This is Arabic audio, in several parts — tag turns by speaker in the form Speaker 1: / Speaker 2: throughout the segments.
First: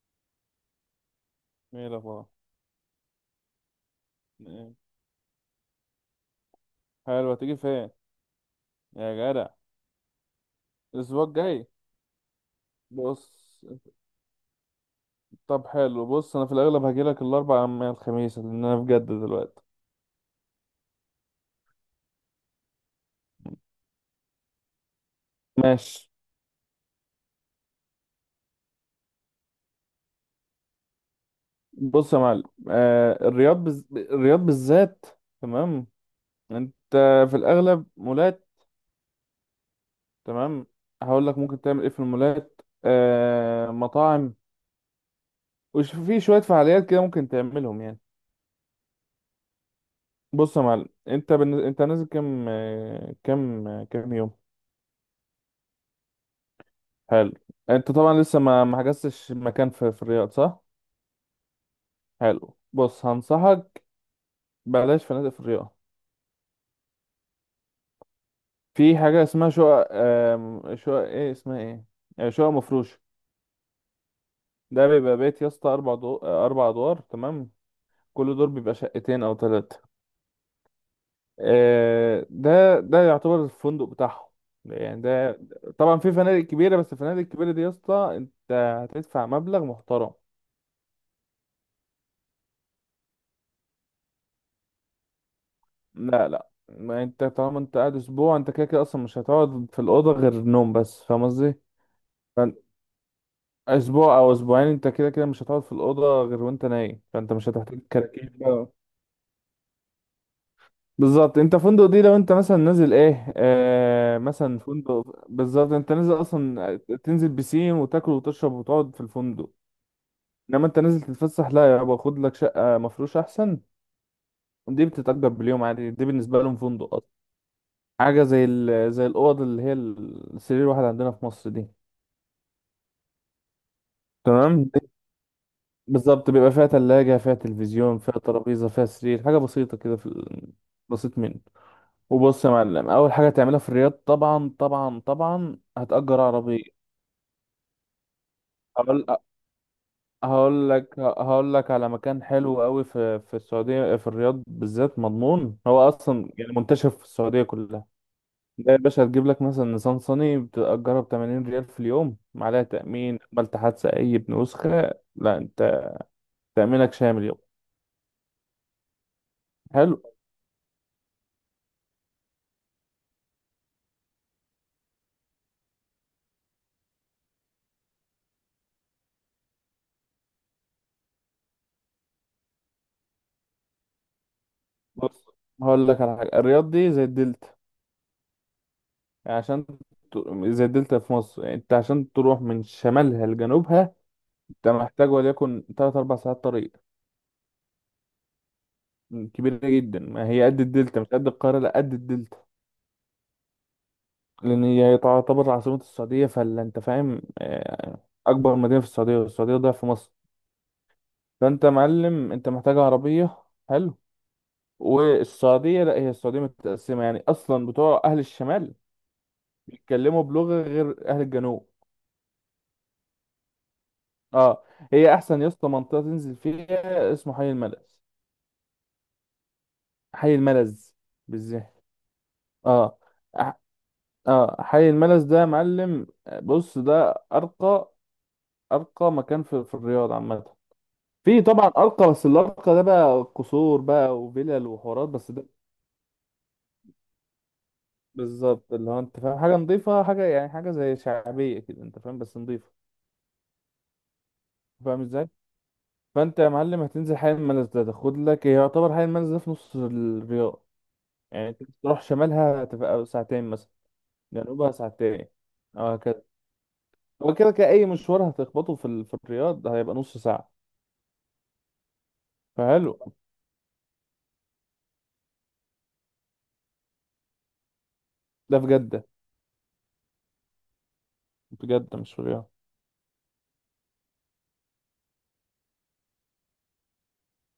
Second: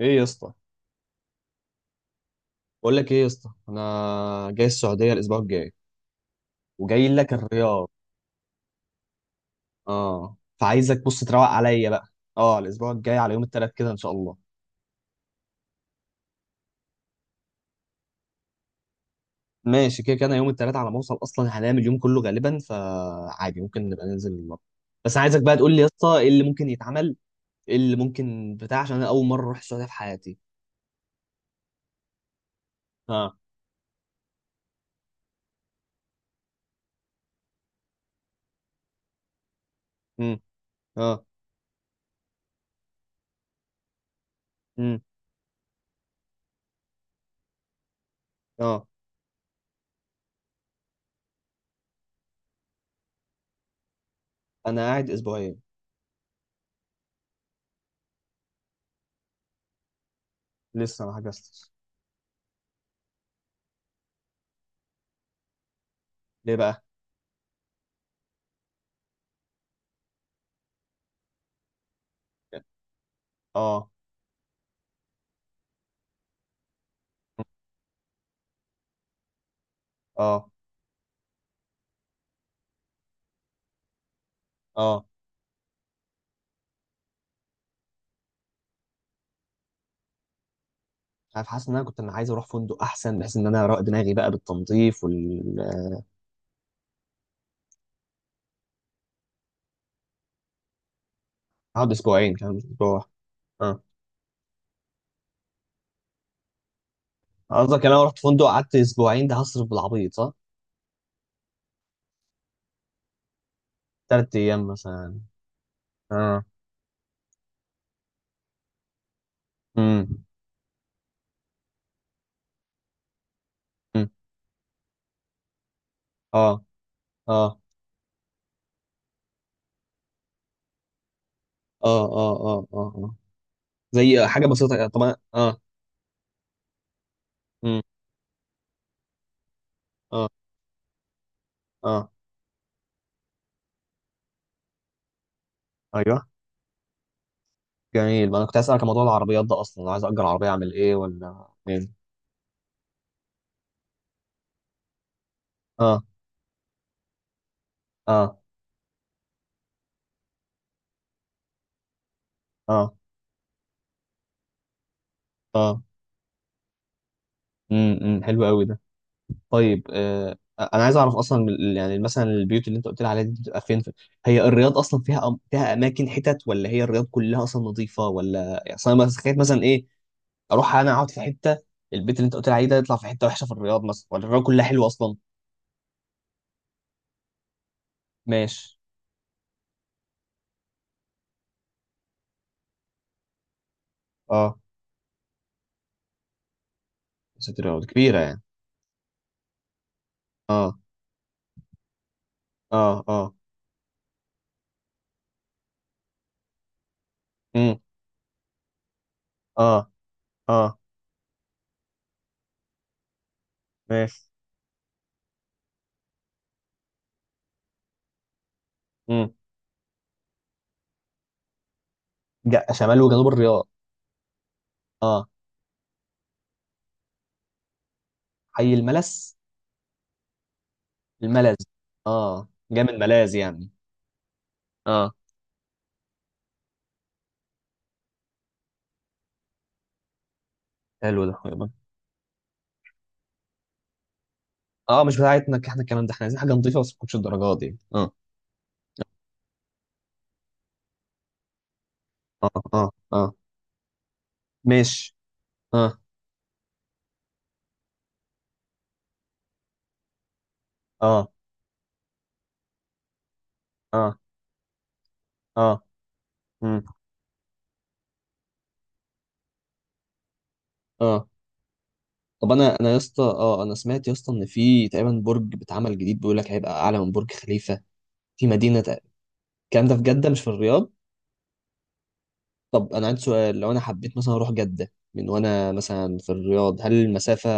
Speaker 1: ايه يا اسطى،
Speaker 2: ايه الاخبار.
Speaker 1: بقول لك ايه يا اسطى، انا جاي
Speaker 2: إيه؟
Speaker 1: السعوديه الاسبوع الجاي وجاي لك
Speaker 2: حلو، هتيجي
Speaker 1: الرياض.
Speaker 2: فين يا جدع؟
Speaker 1: اه فعايزك بص
Speaker 2: الاسبوع
Speaker 1: تروق
Speaker 2: الجاي؟
Speaker 1: عليا بقى. اه الاسبوع الجاي
Speaker 2: بص،
Speaker 1: على يوم الثلاث كده ان شاء الله.
Speaker 2: طب حلو. بص انا في الاغلب هجيلك الاربع من الخميس لان انا في جدة دلوقتي.
Speaker 1: ماشي كده كده انا يوم الثلاث على ما اوصل اصلا هنام اليوم كله غالبا فعادي ممكن نبقى ننزل النهارده. بس عايزك بقى تقول لي يا
Speaker 2: ماشي.
Speaker 1: اسطى ايه اللي ممكن يتعمل، ايه اللي ممكن بتاع عشان انا اول مره اروح السعوديه في حياتي.
Speaker 2: بص يا معلم،
Speaker 1: اه.
Speaker 2: الرياض بالذات. تمام. انت في الاغلب مولات.
Speaker 1: امم.
Speaker 2: تمام.
Speaker 1: اه.
Speaker 2: هقول لك ممكن تعمل ايه في المولات، مطاعم،
Speaker 1: امم.
Speaker 2: وش في شوية فعاليات كده ممكن تعملهم يعني.
Speaker 1: اه.
Speaker 2: بص يا معلم، انت نازل كام يوم؟
Speaker 1: انا قاعد اسبوعين.
Speaker 2: حلو. انت طبعا لسه ما حجزتش مكان في الرياض، صح؟
Speaker 1: لسه ما حجزتش.
Speaker 2: حلو، بص هنصحك، بلاش فنادق في الرياض.
Speaker 1: ليه بقى؟
Speaker 2: في حاجه اسمها شقق، آم، شقق ايه اسمها؟ ايه، شقق مفروشه.
Speaker 1: اه.
Speaker 2: ده بيبقى بيت يا اسطى اربع دو... آه، اربع ادوار، تمام. كل دور بيبقى شقتين او ثلاثه،
Speaker 1: اه.
Speaker 2: ده يعتبر الفندق بتاعهم يعني.
Speaker 1: اه.
Speaker 2: ده طبعا في فنادق كبيره، بس الفنادق الكبيره دي يا اسطى انت هتدفع مبلغ محترم.
Speaker 1: عارف، حاسس ان انا كنت انا عايز اروح فندق احسن بحيث ان انا ارق دماغي بقى بالتنظيف
Speaker 2: لا لا، ما انت طالما انت قاعد اسبوع، انت كده كده اصلا مش هتقعد في الاوضه غير نوم بس، فاهم قصدي؟
Speaker 1: اقعد اسبوعين كمان
Speaker 2: فان-
Speaker 1: مش اسبوع واحد. اه.
Speaker 2: اسبوع او اسبوعين انت كده كده مش هتقعد في الاوضه غير وانت نايم، فانت مش هتحتاج
Speaker 1: قصدك انا لو رحت
Speaker 2: كراكيب
Speaker 1: فندق
Speaker 2: بقى.
Speaker 1: قعدت اسبوعين ده هصرف بالعبيط صح؟
Speaker 2: بالظبط، انت فندق دي لو انت مثلا نازل ايه،
Speaker 1: تلات
Speaker 2: مثلا
Speaker 1: ايام مثلا.
Speaker 2: فندق، بالظبط انت نازل
Speaker 1: اه.
Speaker 2: اصلا تنزل بسين وتاكل وتشرب وتقعد في الفندق،
Speaker 1: امم.
Speaker 2: انما انت نازل تتفسح، لا يابا، خد لك شقه مفروش احسن.
Speaker 1: أمم.
Speaker 2: دي بتتأجر باليوم عادي، دي بالنسبه لهم
Speaker 1: اه
Speaker 2: فندق.
Speaker 1: اه
Speaker 2: حاجة زي الأوض اللي هي السرير الواحد عندنا في مصر دي.
Speaker 1: اه اه اه اه آه. زي حاجه
Speaker 2: تمام، دي
Speaker 1: بسيطه طبعا اه.
Speaker 2: بالظبط بيبقى فيها تلاجة، فيها
Speaker 1: امم.
Speaker 2: تلفزيون، فيها ترابيزة، فيها سرير، حاجة بسيطة كده
Speaker 1: اه.
Speaker 2: بسيط منه.
Speaker 1: اه.
Speaker 2: وبص يا معلم، أول حاجة تعملها في الرياض، طبعا طبعا طبعا هتأجر
Speaker 1: ايوه.
Speaker 2: عربية.
Speaker 1: جميل، ما انا كنت اسالك عن موضوع
Speaker 2: هقول
Speaker 1: العربيات ده اصلا، لو عايز اجر عربيه
Speaker 2: هقول
Speaker 1: اعمل ايه
Speaker 2: لك
Speaker 1: ولا
Speaker 2: هقول لك على
Speaker 1: إيه؟
Speaker 2: مكان حلو قوي في السعودية، في الرياض بالذات، مضمون. هو
Speaker 1: اه.
Speaker 2: أصلا يعني منتشر في السعودية كلها.
Speaker 1: اه.
Speaker 2: لا يا باشا، هتجيب لك مثلا نيسان صني بتأجرها ب 80 ريال في اليوم، معلها
Speaker 1: اه.
Speaker 2: تأمين. عملت حادثة أي بنسخة، لا،
Speaker 1: اه.
Speaker 2: أنت تأمينك شامل يوم.
Speaker 1: امم. أمم. حلو قوي ده. طيب
Speaker 2: حلو.
Speaker 1: انا عايز اعرف اصلا يعني مثلا البيوت اللي انت قلت لي عليها دي بتبقى فين هي الرياض اصلا فيها فيها اماكن حتت ولا هي الرياض كلها اصلا نظيفه ولا يعني، اصلا انا تخيل مثلا ايه، اروح انا اقعد في حته، البيت اللي انت قلت لي عليه ده يطلع في حته وحشه في الرياض مثلا ولا الرياض كلها حلوه اصلا؟
Speaker 2: بص هقول لك على حاجة، الرياض دي زي الدلتا،
Speaker 1: ماشي.
Speaker 2: يعني عشان زي الدلتا في مصر، يعني أنت عشان تروح من شمالها لجنوبها
Speaker 1: اه.
Speaker 2: أنت محتاج وليكن تلات أربع ساعات طريق.
Speaker 1: مسافه الرياض كبيره يعني.
Speaker 2: كبيرة جدا، ما هي قد
Speaker 1: اه.
Speaker 2: الدلتا، مش قد القاهرة، لا قد الدلتا.
Speaker 1: اه. اه.
Speaker 2: لأن هي تعتبر عاصمة السعودية، فلا أنت فاهم
Speaker 1: امم.
Speaker 2: آه، أكبر مدينة في السعودية، والسعودية ضعف
Speaker 1: اه.
Speaker 2: مصر،
Speaker 1: اه.
Speaker 2: فانت معلم انت محتاج عربيه. حلو.
Speaker 1: ماشي.
Speaker 2: والسعوديه، لا هي السعوديه متقسمه يعني اصلا، بتوع اهل الشمال
Speaker 1: امم.
Speaker 2: بيتكلموا بلغه غير اهل الجنوب.
Speaker 1: شمال وجنوب الرياض؟
Speaker 2: اه. هي
Speaker 1: اه.
Speaker 2: احسن يا اسطى منطقه تنزل فيها اسمه حي الملز،
Speaker 1: حي الملس.
Speaker 2: حي الملز
Speaker 1: الملز.
Speaker 2: بالذات.
Speaker 1: اه، جاي من
Speaker 2: اه.
Speaker 1: ملاذ
Speaker 2: أح-
Speaker 1: يعني.
Speaker 2: اه، حي
Speaker 1: اه.
Speaker 2: الملز ده يا معلم، بص ده ارقى، ارقى مكان في الرياض عامه.
Speaker 1: حلو ده.
Speaker 2: في طبعا ارقى، بس الارقى ده بقى قصور بقى وفلل
Speaker 1: اه
Speaker 2: وحورات،
Speaker 1: مش
Speaker 2: بس ده
Speaker 1: بتاعتنا احنا الكلام ده، احنا عايزين حاجه نظيفه بس ما تكونش الدرجات دي، اه.
Speaker 2: بالظبط اللي هو، انت فاهم، حاجه نظيفه، حاجه يعني حاجه زي شعبيه كده، انت فاهم، بس
Speaker 1: اه
Speaker 2: نظيفه،
Speaker 1: اه اه.
Speaker 2: فاهم
Speaker 1: ماشي.
Speaker 2: ازاي؟
Speaker 1: اه.
Speaker 2: فانت يا معلم هتنزل حي المنز ده، تاخد لك، يعتبر حي المنز ده في نص الرياض.
Speaker 1: اه.
Speaker 2: يعني انت تروح شمالها تبقى ساعتين مثلا،
Speaker 1: اه.
Speaker 2: جنوبها ساعتين،
Speaker 1: اه.
Speaker 2: او هكذا.
Speaker 1: مم.
Speaker 2: هو كده كده اي مشوار هتخبطه في الرياض هيبقى نص ساعه.
Speaker 1: اه. طب انا يا
Speaker 2: فحلو.
Speaker 1: اسطى، اه انا سمعت يا اسطى ان في تقريبا برج بيتعمل جديد بيقول لك هيبقى اعلى من برج خليفه في
Speaker 2: ده في جده،
Speaker 1: الكلام ده في جده مش في الرياض.
Speaker 2: في جده مش في الرياض.
Speaker 1: طب انا عندي سؤال، لو انا حبيت مثلا اروح جده من وانا مثلا في الرياض هل المسافه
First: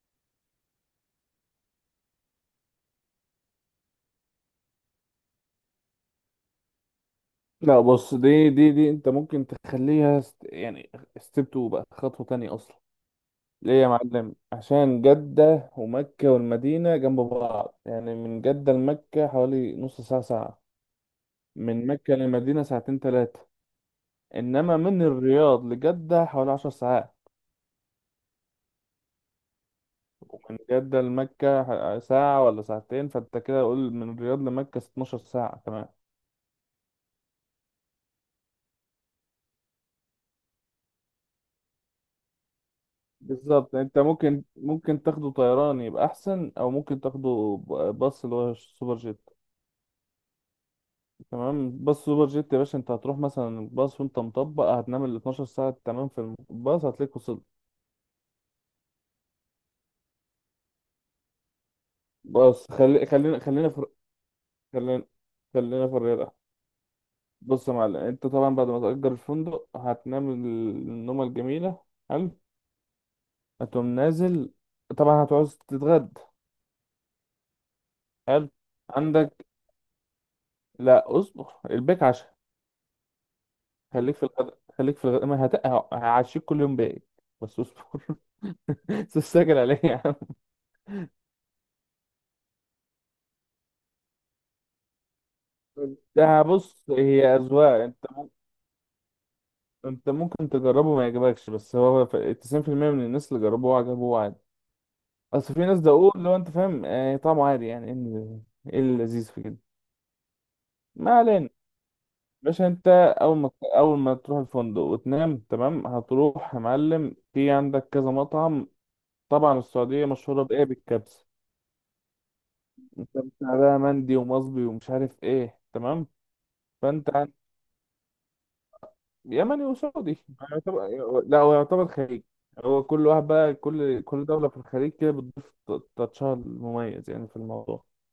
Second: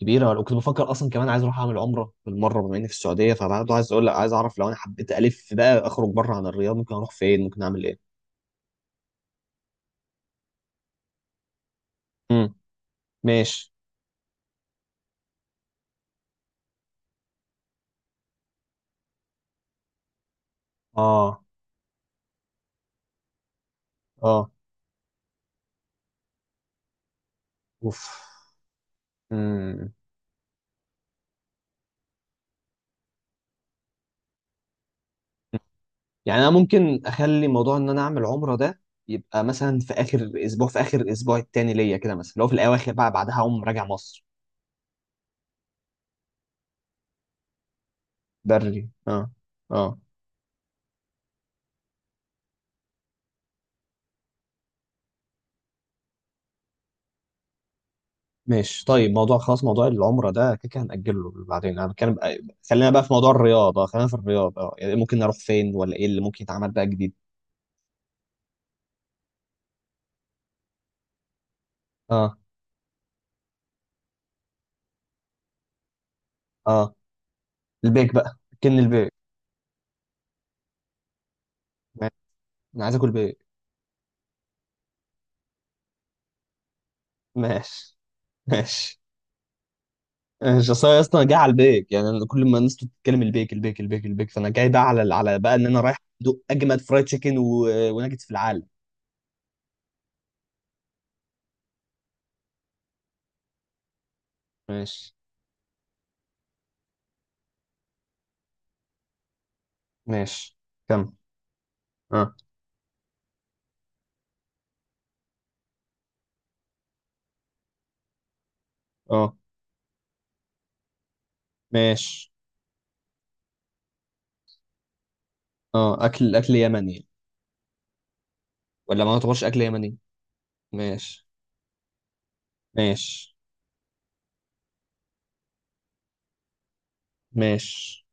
Speaker 1: كبيره، ولا كنت بفكر اصلا كمان عايز اروح اعمل عمره بالمره بما اني في السعوديه، فبرضه عايز اقول لك، عايز اعرف لو انا حبيت الف بقى اخرج بره عن الرياض ممكن اروح فين، ممكن
Speaker 2: لا
Speaker 1: اعمل
Speaker 2: بص،
Speaker 1: ايه؟
Speaker 2: دي انت ممكن يعني ستيب 2 بقى، خطوه
Speaker 1: امم.
Speaker 2: تانية اصلا.
Speaker 1: ماشي.
Speaker 2: ليه يا معلم؟ عشان جدة ومكة والمدينة جنب بعض، يعني من جدة لمكة حوالي نص ساعة ساعة،
Speaker 1: اه.
Speaker 2: من مكة للمدينة ساعتين تلاتة،
Speaker 1: اه.
Speaker 2: إنما من الرياض لجدة حوالي عشر ساعات،
Speaker 1: اوف. امم.
Speaker 2: ومن جدة لمكة ساعة ولا ساعتين، فأنت كده قول من الرياض لمكة 12 ساعة، تمام.
Speaker 1: يعني انا ممكن اخلي موضوع ان انا اعمل عمره ده يبقى مثلا في اخر اسبوع، في اخر الاسبوع التاني ليا كده مثلا، لو في الاواخر بقى بعدها اقوم
Speaker 2: بالظبط،
Speaker 1: راجع
Speaker 2: أنت
Speaker 1: مصر.
Speaker 2: ممكن تاخده طيران يبقى أحسن، أو باص اللي هو
Speaker 1: بري،
Speaker 2: السوبر جيت.
Speaker 1: اه. اه.
Speaker 2: تمام، باص سوبر جيت يا باشا، انت هتروح مثلا الباص وانت مطبق هتنام ال 12 ساعة، تمام، في الباص هتلاقيك وصلت.
Speaker 1: ماشي، طيب موضوع خلاص، موضوع العمرة ده كده كده هنأجله بعدين، انا بتكلم
Speaker 2: بص
Speaker 1: خلينا بقى في موضوع الرياضة، خلينا في الرياضة، اه يعني إيه
Speaker 2: خلينا
Speaker 1: ممكن نروح فين،
Speaker 2: خلينا
Speaker 1: ولا
Speaker 2: في
Speaker 1: ايه اللي
Speaker 2: الرياضة.
Speaker 1: ممكن يتعمل بقى جديد؟
Speaker 2: بص يا معلم، انت طبعا بعد ما تأجر الفندق هتنام النومة الجميلة.
Speaker 1: اه.
Speaker 2: حلو. هتقوم نازل، طبعا هتعوز تتغدى.
Speaker 1: اه. البيك بقى.
Speaker 2: حلو،
Speaker 1: كن البيك.
Speaker 2: عندك، لا اصبر، البيك
Speaker 1: ماشي.
Speaker 2: عشاء.
Speaker 1: انا عايز اكل بيك.
Speaker 2: خليك في الغداء، خليك في الغداء، ما هت... ه- هعشيك كل يوم بيك، بس
Speaker 1: ماشي.
Speaker 2: اصبر.
Speaker 1: ماشي.
Speaker 2: استعجل عليا يا عم.
Speaker 1: ماشي، اصل أنا اصلا جاي على البيك، يعني أنا كل ما الناس بتتكلم البيك البيك البيك البيك فانا جاي بقى على بقى ان انا رايح
Speaker 2: ده
Speaker 1: ادوق اجمد
Speaker 2: بص
Speaker 1: فرايد
Speaker 2: هي
Speaker 1: تشيكن
Speaker 2: أذواق، انت
Speaker 1: وناجتس في العالم.
Speaker 2: انت ممكن تجربه ما يعجبكش، بس هو 90% من الناس اللي جربوه عجبوه عادي.
Speaker 1: ماشي.
Speaker 2: اصل في ناس دقوق، لو انت فاهم، طعمه عادي، يعني ايه إيه اللذيذ في كده؟
Speaker 1: ماشي.
Speaker 2: ما
Speaker 1: كم.
Speaker 2: علينا.
Speaker 1: اه.
Speaker 2: باشا انت، اول ما اول ما تروح الفندق وتنام تمام، هتروح يا معلم في عندك كذا مطعم.
Speaker 1: اه.
Speaker 2: طبعا السعوديه مشهوره بايه؟ بالكبسه.
Speaker 1: ماشي.
Speaker 2: انت بتاع بقى مندي ومصبي ومش عارف ايه،
Speaker 1: اه.
Speaker 2: تمام.
Speaker 1: اكل اكل يمني
Speaker 2: فانت،
Speaker 1: ولا ما يعتبرش اكل
Speaker 2: يمني
Speaker 1: يمني؟
Speaker 2: وسعودي يعتبر.
Speaker 1: ماشي.
Speaker 2: لا هو يعتبر خليج، هو كل واحد
Speaker 1: ماشي.
Speaker 2: بقى، كل دولة في الخليج كده بتضيف تاتشها المميز يعني في الموضوع.
Speaker 1: ماشي.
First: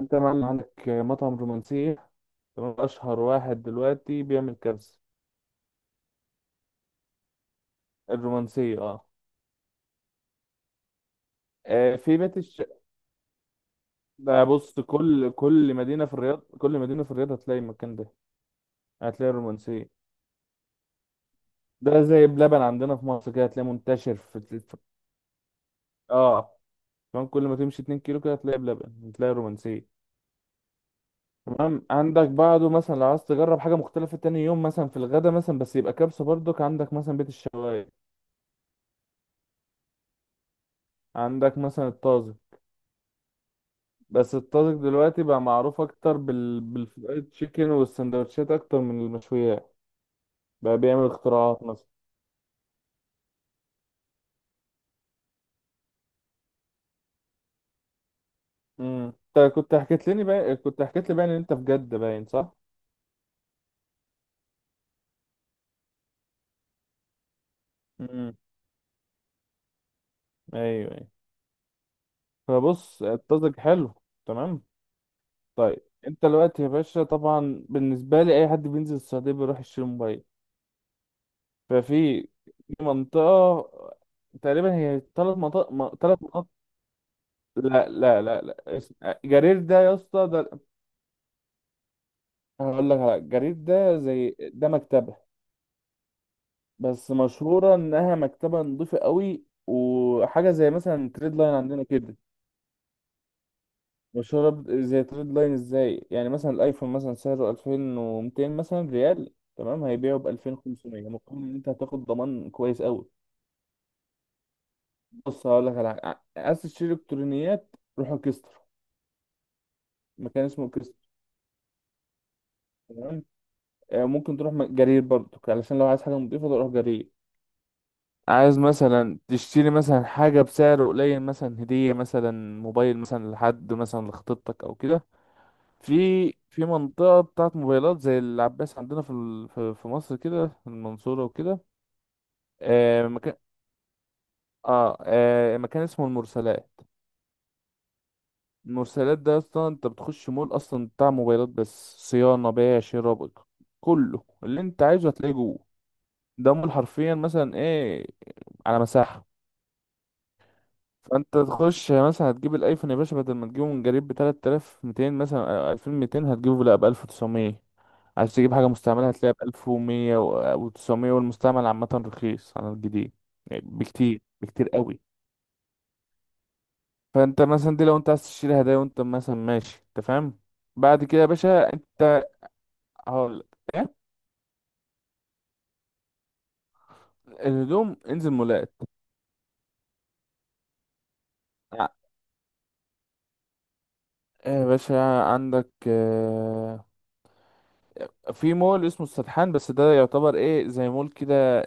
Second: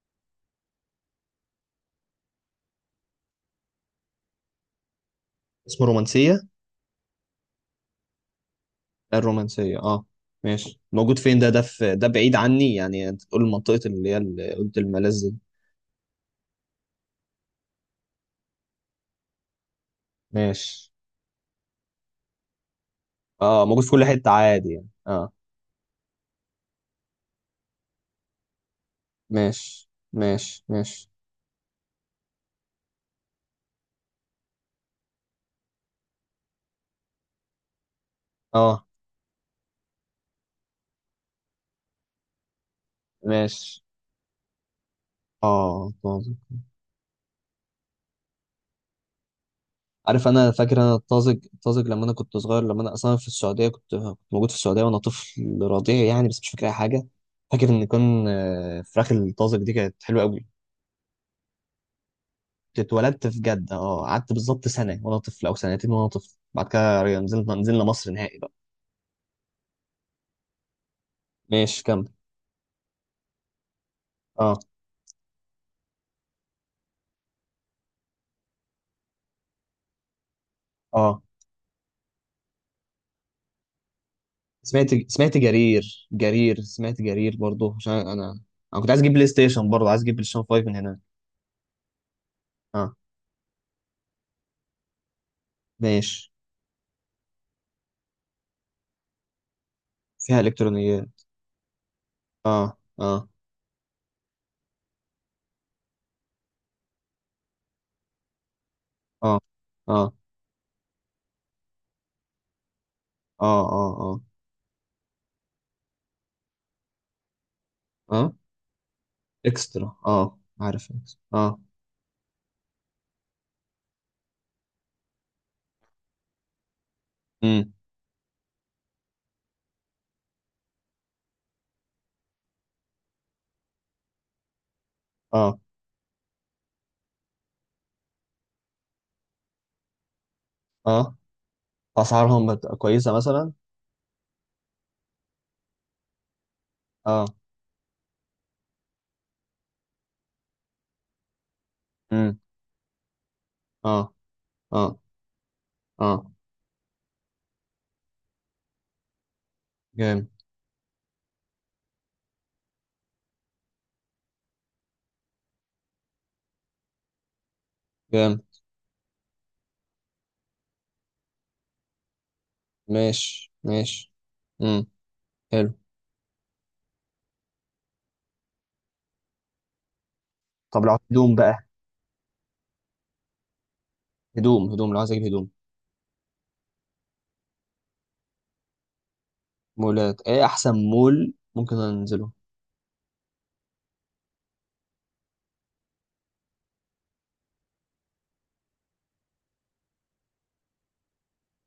Speaker 2: انت مثلا عندك مطعم رومانسية، تمام، أشهر واحد دلوقتي بيعمل كبسة
Speaker 1: اسمه رومانسية؟
Speaker 2: الرومانسية. اه.
Speaker 1: الرومانسية، اه. ماشي، موجود فين ده؟ ده في
Speaker 2: آه،
Speaker 1: ده
Speaker 2: في
Speaker 1: بعيد
Speaker 2: بيت الش
Speaker 1: عني يعني، انت تقول المنطقة اللي هي
Speaker 2: ده
Speaker 1: اللي قلت
Speaker 2: بص،
Speaker 1: الملاذ
Speaker 2: كل
Speaker 1: دي؟
Speaker 2: كل مدينة في الرياض كل مدينة في الرياض هتلاقي المكان ده، هتلاقي الرومانسية.
Speaker 1: ماشي.
Speaker 2: ده زي بلبن عندنا في مصر كده،
Speaker 1: اه
Speaker 2: هتلاقيه
Speaker 1: موجود في كل
Speaker 2: منتشر
Speaker 1: حتة
Speaker 2: في
Speaker 1: عادي
Speaker 2: في-
Speaker 1: يعني، اه.
Speaker 2: اه، كمان كل ما تمشي 2 كيلو كده هتلاقي بلبن، هتلاقي
Speaker 1: ماشي
Speaker 2: رومانسية.
Speaker 1: ماشي ماشي.
Speaker 2: تمام، عندك بعده مثلا لو عايز تجرب حاجة مختلفة تاني يوم مثلا في الغدا مثلا، بس يبقى كبسة برضك، عندك مثلا بيت الشوايه،
Speaker 1: اه.
Speaker 2: عندك مثلا الطازج.
Speaker 1: ماشي.
Speaker 2: بس الطازج دلوقتي بقى معروف
Speaker 1: اه
Speaker 2: أكتر
Speaker 1: طازج.
Speaker 2: بالفرايد تشيكن والسندوتشات أكتر من المشويات،
Speaker 1: عارف، انا فاكر
Speaker 2: بقى
Speaker 1: انا
Speaker 2: بيعمل
Speaker 1: الطازج،
Speaker 2: اختراعات
Speaker 1: الطازج
Speaker 2: مثلا.
Speaker 1: لما انا كنت صغير، لما انا اصلا في السعودية كنت موجود في السعودية وانا طفل رضيع يعني، بس مش فاكر اي حاجة. فاكر ان كان فراخ
Speaker 2: انت
Speaker 1: الطازج دي
Speaker 2: كنت
Speaker 1: كانت
Speaker 2: حكيت
Speaker 1: حلوة
Speaker 2: لي
Speaker 1: قوي.
Speaker 2: بقى كنت حكيت لي بقى ان انت في جدة باين، صح؟
Speaker 1: اتولدت في جدة اه، قعدت بالظبط سنة وانا طفل او سنتين وانا طفل، بعد كده نزلنا مصر
Speaker 2: امم.
Speaker 1: نهائي بقى.
Speaker 2: ايوه ايوه.
Speaker 1: ماشي كمل.
Speaker 2: فبص، الطازج حلو،
Speaker 1: اه.
Speaker 2: تمام. طيب، انت دلوقتي يا باشا، طبعا بالنسبة لي أي حد بينزل السعودية بيروح يشتري موبايل.
Speaker 1: اه.
Speaker 2: ففي منطقة، تقريبا
Speaker 1: سمعت
Speaker 2: هي
Speaker 1: سمعت
Speaker 2: ثلاث مناطق م-
Speaker 1: جرير
Speaker 2: ثلاث مناطق
Speaker 1: جرير سمعت جرير برضو،
Speaker 2: لا
Speaker 1: عشان
Speaker 2: لا
Speaker 1: انا
Speaker 2: لا لا،
Speaker 1: انا كنت عايز اجيب بلاي
Speaker 2: جرير
Speaker 1: ستيشن،
Speaker 2: ده
Speaker 1: برضو
Speaker 2: يا
Speaker 1: عايز اجيب بلاي
Speaker 2: اسطى،
Speaker 1: ستيشن
Speaker 2: ده
Speaker 1: 5 من هنا.
Speaker 2: هقول
Speaker 1: اه.
Speaker 2: لك على جرير، ده زي ده مكتبة،
Speaker 1: ماشي.
Speaker 2: بس مشهورة انها مكتبة نظيفة قوي،
Speaker 1: فيها
Speaker 2: وحاجة زي
Speaker 1: الكترونيات.
Speaker 2: مثلا تريد لاين عندنا كده،
Speaker 1: اه اه
Speaker 2: مشهورة زي تريد لاين، ازاي يعني؟ مثلا الايفون مثلا سعره 2200 مثلا ريال،
Speaker 1: اه
Speaker 2: تمام،
Speaker 1: اه
Speaker 2: هيبيعه ب 2500 مقابل ان انت هتاخد ضمان كويس قوي.
Speaker 1: اه اه اه.
Speaker 2: بص هقول لك على حاجة، عايز تشتري الكترونيات روح
Speaker 1: اه
Speaker 2: الكستر،
Speaker 1: اكسترا، اه
Speaker 2: مكان اسمه
Speaker 1: عارف
Speaker 2: كريستال،
Speaker 1: إكسترا. اه.
Speaker 2: تمام. ممكن تروح جرير برضو علشان لو عايز حاجة نضيفة تروح جرير.
Speaker 1: امم.
Speaker 2: عايز مثلا تشتري مثلا حاجة بسعر قليل، مثلا هدية مثلا، موبايل مثلا لحد مثلا لخطيبتك أو كده،
Speaker 1: اه.
Speaker 2: في في منطقة بتاعت موبايلات زي العباس عندنا في مصر كده، في
Speaker 1: اه.
Speaker 2: المنصورة وكده.
Speaker 1: اسعارهم
Speaker 2: آه
Speaker 1: كويسة
Speaker 2: مكان
Speaker 1: مثلا؟
Speaker 2: آه, آه مكان اسمه المرسلات.
Speaker 1: اه.
Speaker 2: المرسلات ده أصلا أنت بتخش مول أصلا بتاع موبايلات، بس
Speaker 1: امم.
Speaker 2: صيانة، بيع، شراء،
Speaker 1: اه.
Speaker 2: كله اللي أنت
Speaker 1: اه.
Speaker 2: عايزه هتلاقيه جوه.
Speaker 1: اه.
Speaker 2: ده مول حرفيا، مثلا ايه، على مساحة.
Speaker 1: جامد.
Speaker 2: فانت تخش مثلا هتجيب الايفون يا باشا بدل ما تجيبه من جريب ب 3200 مثلا أو 2200، هتجيبه لا ب 1900. عايز
Speaker 1: جامد.
Speaker 2: تجيب حاجة مستعملة هتلاقيها ب 1100 و900، والمستعمل عامة رخيص عن الجديد
Speaker 1: ماشي
Speaker 2: يعني،
Speaker 1: ماشي.
Speaker 2: بكتير بكتير
Speaker 1: امم.
Speaker 2: قوي.
Speaker 1: حلو.
Speaker 2: فانت مثلا دي لو انت عايز تشتري هدايا وانت مثلا ماشي، انت فاهم.
Speaker 1: طب لو
Speaker 2: بعد كده يا
Speaker 1: هدوم بقى،
Speaker 2: باشا انت، هقول، إيه؟
Speaker 1: هدوم، هدوم لو عايز اجيب هدوم.
Speaker 2: الهدوم انزل مولات.
Speaker 1: مولات ايه احسن مول ممكن
Speaker 2: ع-
Speaker 1: انزله؟
Speaker 2: يا باشا عندك، في مول اسمه السدحان، بس ده يعتبر ايه، زي مول كده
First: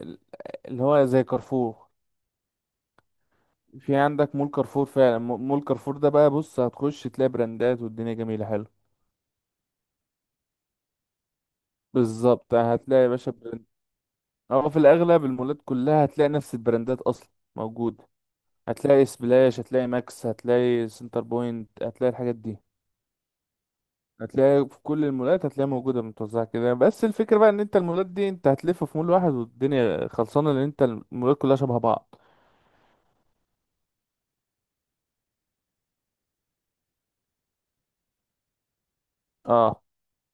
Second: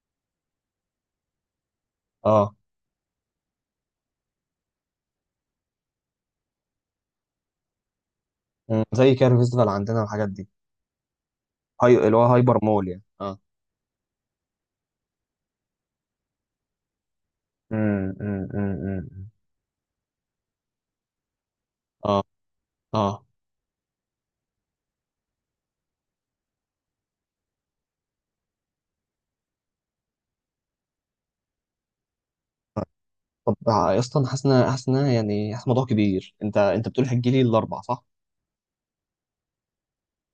Speaker 2: اللي هو زي كارفور.
Speaker 1: اه.
Speaker 2: في عندك مول كارفور فعلا، مول كارفور ده بقى، بص هتخش تلاقي براندات والدنيا جميلة، حلو.
Speaker 1: مم. زي كده فيستيفال عندنا والحاجات دي، هاي اللي هو
Speaker 2: بالظبط،
Speaker 1: هايبر مول يعني،
Speaker 2: هتلاقي يا باشا
Speaker 1: اه.
Speaker 2: براند، او في الاغلب المولات كلها هتلاقي نفس البراندات اصلا موجودة،
Speaker 1: امم.
Speaker 2: هتلاقي سبلاش، هتلاقي ماكس، هتلاقي سنتر بوينت، هتلاقي
Speaker 1: اه.
Speaker 2: الحاجات دي،
Speaker 1: اه.
Speaker 2: هتلاقي في كل المولات هتلاقي موجودة متوزعة كده. بس الفكرة بقى ان انت المولات دي انت هتلف في مول واحد والدنيا خلصانة، لان انت المولات كلها شبه بعض.
Speaker 1: طب يا اسطى، انا حاسس ان أنا يعني حاسس الموضوع كبير، انت بتقول هتجي لي الاربع صح؟
Speaker 2: اه،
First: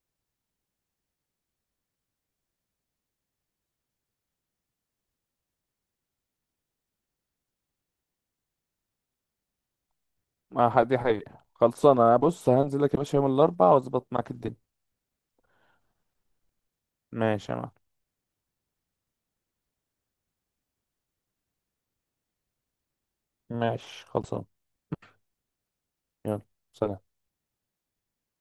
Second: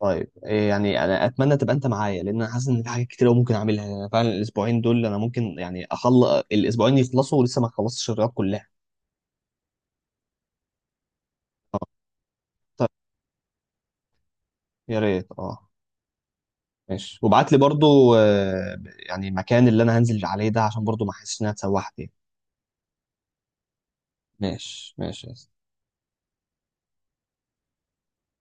Speaker 1: طيب إيه يعني، انا اتمنى تبقى انت معايا لان انا حاسس ان في حاجات كتير أوي ممكن اعملها، يعني فعلا الاسبوعين دول انا ممكن يعني اخلص الاسبوعين يخلصوا ولسه ما خلصتش الرياض كلها.
Speaker 2: ما دي حقيقة خلصانة انا. بص هنزل
Speaker 1: طيب.
Speaker 2: لك يا باشا يوم الاربعاء واظبط معاك الدنيا.
Speaker 1: يا ريت اه. ماشي، وابعت
Speaker 2: ماشي
Speaker 1: لي
Speaker 2: يا معلم.
Speaker 1: برضو يعني المكان اللي انا هنزل عليه ده عشان برضو ما احسش انها اتسوحت يعني.
Speaker 2: ماشي خلصانة.
Speaker 1: ماشي ماشي.
Speaker 2: يلا، سلام.